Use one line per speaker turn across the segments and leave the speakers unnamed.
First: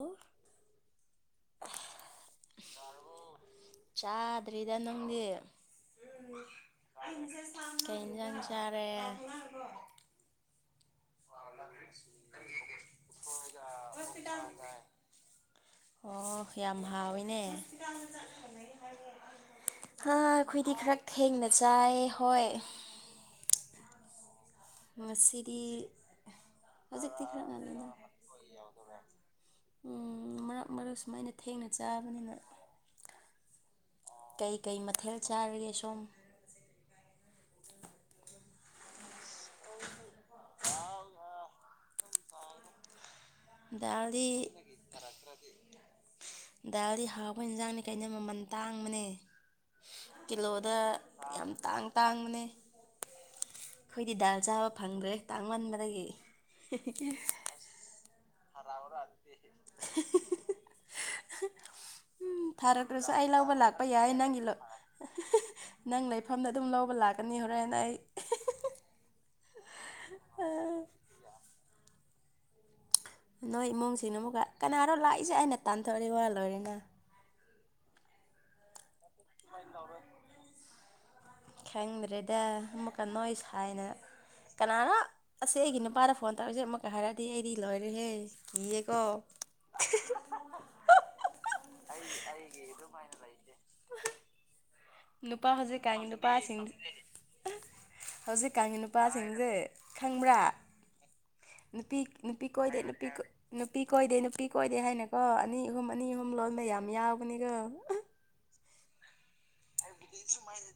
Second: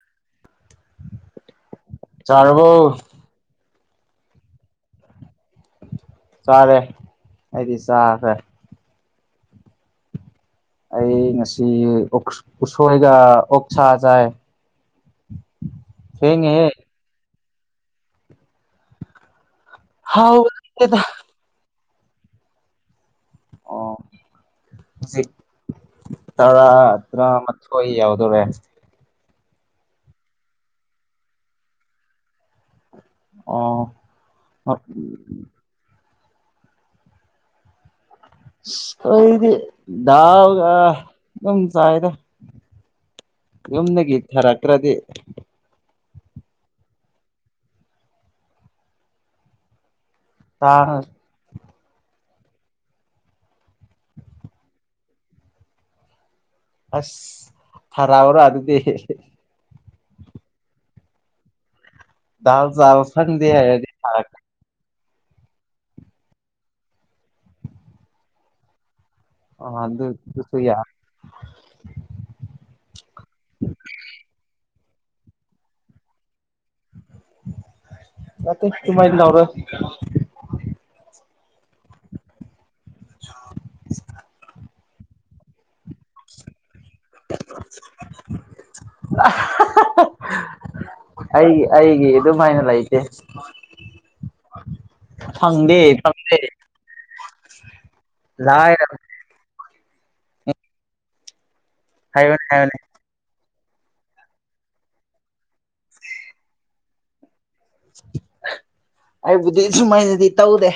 ꯑꯣꯏ
ꯆꯥꯔꯕꯣ
ꯆꯥꯗ꯭ꯔꯤꯗ ꯅꯪꯗꯤ
ꯆꯥꯔꯦ ꯑꯩꯗꯤ
ꯀꯩ
ꯆꯥꯈ꯭ꯔꯦ
ꯏꯟꯖꯥꯡ ꯆꯥꯔꯦ
ꯑꯩ ꯉꯁꯤ ꯎꯛꯁ ꯎꯁꯣꯏꯒ ꯑꯣꯛꯁꯥꯒ ꯆꯥꯏ
ꯑꯣ
ꯊꯦꯡꯉꯦꯍꯦ
ꯌꯥꯝ ꯍꯥꯎꯋꯤꯅꯦ ꯍꯥ
ꯍꯥꯎꯕ
ꯑꯩꯈꯣꯏꯗꯤ ꯈꯔ
ꯂꯩꯇꯦꯗ
ꯊꯦꯡꯅ ꯆꯥꯏ ꯍꯣꯏ
ꯑꯣ ꯍꯧꯖꯤꯛ
ꯉꯁꯤꯗꯤ
ꯇꯔꯥ
ꯍꯧꯖꯤꯛꯇꯤ ꯈꯔ ꯉꯜꯂꯤꯗ
ꯇꯔꯥꯃꯥꯊꯣꯏ ꯌꯧꯗꯣꯔꯦ
ꯎꯝ ꯃꯔꯛ ꯃꯔꯛ ꯁꯨꯃꯥꯏꯅ ꯊꯦꯡꯅ ꯆꯥꯕꯅꯤꯅ
ꯑꯣ
ꯀꯩ ꯀꯩ ꯃꯊꯦꯜ ꯆꯥꯔꯒꯦ ꯁꯣꯝ
ꯑꯩꯗꯤ ꯗꯥꯜ ꯑꯥ ꯑꯗꯨꯝ ꯆꯥꯏꯗ ꯌꯨꯝꯗꯒꯤ
ꯗꯥꯜꯗꯤ
ꯊꯥꯔꯛꯇ꯭ꯔꯗꯤ
ꯗꯥꯜꯗꯤ ꯍꯥꯎꯕ ꯏꯟꯁꯥꯡꯅꯤ ꯀꯩꯅꯣ ꯃꯃꯜ ꯇꯥꯡꯕꯅꯦ ꯀꯤꯂꯣꯗ
ꯇꯥꯡ
ꯌꯥꯝ ꯇꯥꯡ ꯇꯥꯡꯕꯅꯦ ꯑꯩꯈꯣꯏꯗꯤ ꯗꯥꯜ ꯆꯥꯕ ꯐꯪꯗ꯭ꯔꯦ ꯇꯥꯡꯃꯟꯕꯗꯒꯤ
ꯑꯁ ꯊꯥꯔꯛꯎꯔ ꯑꯗꯨꯗꯤ
[unintelligible] ꯎꯝ
ꯗꯥꯜ ꯆꯥꯕ
ꯊꯥꯔꯛꯇ꯭ꯔꯁꯨ ꯑꯩ
ꯐꯪꯗꯦ
ꯂꯧꯕ ꯂꯥꯛꯄ
ꯍꯥꯏꯔꯗꯤ
ꯌꯥ ꯌꯥꯏ
ꯊꯥꯔꯛꯀꯦ
ꯅꯪꯒꯤ ꯅꯪ ꯂꯩꯐꯝꯗ ꯑꯗꯨꯝ ꯂꯧꯕ ꯂꯥꯛꯀꯅꯤ ꯍꯣꯔꯦꯟ ꯑꯩ
ꯑꯣ ꯑꯗꯨ ꯑꯗꯨꯁꯨ ꯌꯥ
ꯅꯣꯏ ꯏꯃꯨꯡꯁꯤꯅ ꯑꯃꯨꯛꯀ ꯀꯅꯥꯔꯣ ꯂꯥꯛꯏꯁꯦ ꯑꯅ ꯇꯥꯟꯊꯣꯛꯑꯗꯤ ꯋꯥ ꯂꯣꯏꯔꯦꯅ
ꯅꯠꯇꯦ [unintelligible]
ꯗꯨꯃꯥꯏꯟ ꯇꯧꯔ‌ꯣꯏ ꯈꯪꯗ꯭ꯔꯦꯗ ꯑꯃꯨꯛ ꯀ ꯅ‌ꯣꯏ ꯁꯥꯏꯅ ꯀꯅꯥꯅꯣ ꯑꯁꯤ ꯑꯩꯒꯤ ꯅꯨꯄꯥꯗ ꯐ ꯐꯣꯟ ꯇꯧꯔꯛꯏꯁꯦ ꯑꯃꯨꯛꯀ ꯍꯥꯏꯔꯛꯑꯗꯤ ꯑꯩꯗꯤ ꯂꯣꯏꯔꯦꯍꯦ ꯀꯤꯌꯦꯀꯣ
ꯑꯩꯒꯤ ꯑꯩꯒꯤ ꯑꯗꯨꯃꯥꯏꯅ ꯂꯩꯇꯦ ꯑ
ꯅꯨꯄꯥ ꯍꯧꯖꯤꯛꯀꯥꯟꯒꯤ ꯅꯨꯄꯥꯁꯤꯡ [unintelligible] ꯍꯧꯖꯤꯛꯀꯥꯟꯒꯤ ꯅꯨꯞ
ꯂꯥꯏꯔꯕꯅꯤ
ꯅꯨꯄꯥꯁꯤꯡꯁꯦ ꯈꯪꯕ꯭ꯔꯥ ꯅꯨꯄꯤ
ꯍꯥꯏꯕꯅꯤ
ꯅꯨꯄꯤ
ꯍꯥꯏꯕꯅꯤ
ꯀꯣꯏꯗꯦ [unintelligible] ꯅꯨꯄꯤ ꯀ‌ꯣꯏ ꯅꯨꯄꯤ ꯀꯣꯏꯗꯦ ꯅꯨꯄꯤ ꯀꯣꯏꯗꯦ ꯍꯥꯏꯅꯀꯣ ꯑꯅꯤ ꯑꯍꯨꯝ ꯑꯅꯤ ꯑꯍꯨꯝ ꯂꯣꯟꯕ ꯌꯥꯝ ꯌꯥꯎꯕꯅꯤꯀ‌ꯣ
ꯑꯩꯕꯨꯗꯤ ꯁꯨꯃꯥꯏꯅꯗꯤ ꯇꯧꯗꯦ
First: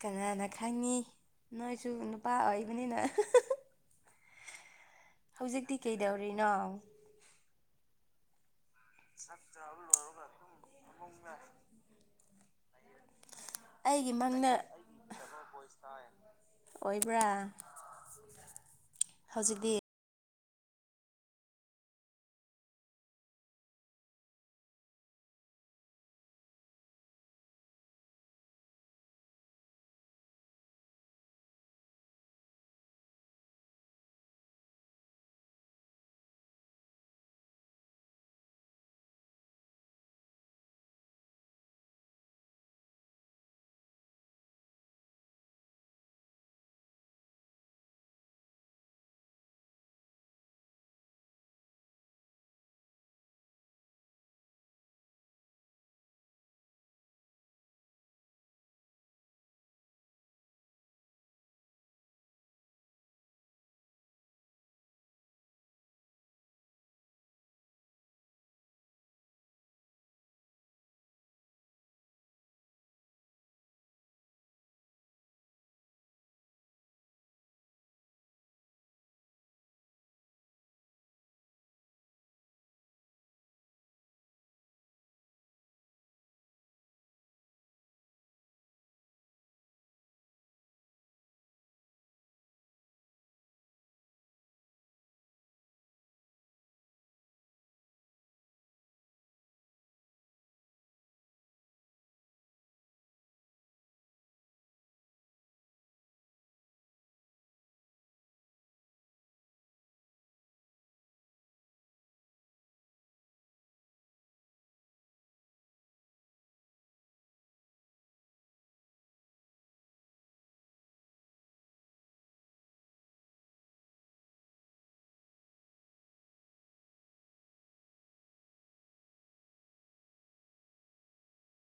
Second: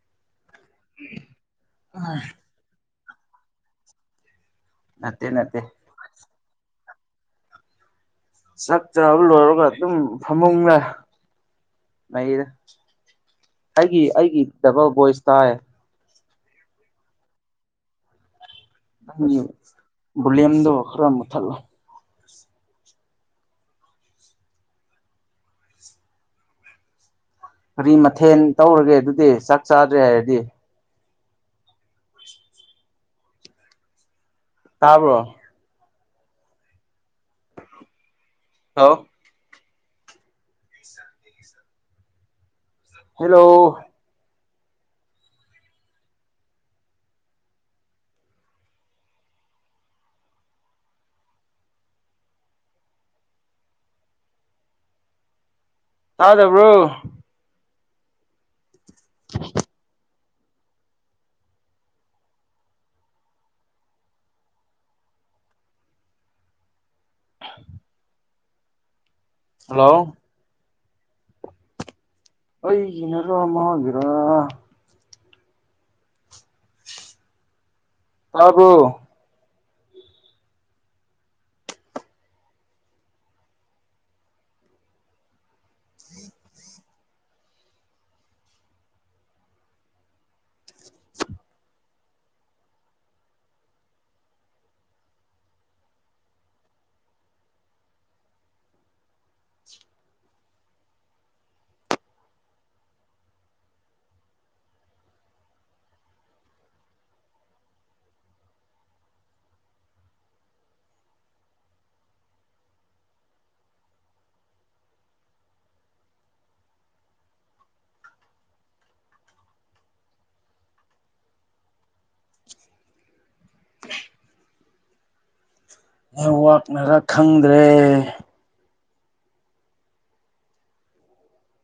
ꯀꯅꯥꯅ ꯈꯪꯉꯤ ꯅꯣꯏꯁꯨ ꯅꯨꯄꯥ ꯑꯣꯏꯕꯅꯤꯅ
ꯅꯠꯇꯦ ꯅꯠꯇꯦ
ꯍꯧꯖꯤꯛꯇꯤ ꯀꯩꯗꯧꯔꯤꯅꯣ
ꯆꯠ
ꯆꯛ ꯆꯥꯕ ꯂꯣꯏꯔꯒ ꯗꯨꯝ [unintelligible]
ꯅꯩꯔ‌ꯦ ꯑꯩꯒꯤ ꯑꯩꯒꯤ ꯗꯕꯜ ꯚꯣꯏꯁ ꯇꯥꯏ
ꯇꯥꯏ ꯑꯣꯏꯕ꯭ꯔꯥ
ꯅꯪꯒꯤ
ꯍꯧꯖꯤꯛꯇꯤ
ꯕ‌ꯣꯂ꯭ꯌꯤꯝꯗꯣ ꯈꯔ ꯃꯨꯊꯠꯂ‌ꯣ ꯀꯔꯤ ꯃꯊꯦꯟ ꯇꯧꯔꯒꯦ ꯑꯗꯨꯗꯤ ꯆꯥꯛ ꯆꯥꯗ꯭ꯔꯦ ꯍꯥꯏꯔꯗꯤ ꯇꯥꯕ꯭ꯔꯣ [unintelligible] ꯍ‌ꯦꯂꯣ ꯇꯥꯗꯕ꯭ꯔꯣ ꯍꯜꯂꯣ ꯑꯩꯒꯤꯅꯔ ꯃꯥꯒꯤꯔ ꯇꯥꯕ‌꯭ꯔ‌ꯣ [unintelligible] ꯋꯥꯛꯅꯔꯥ ꯈꯪꯗ꯭ꯔꯦ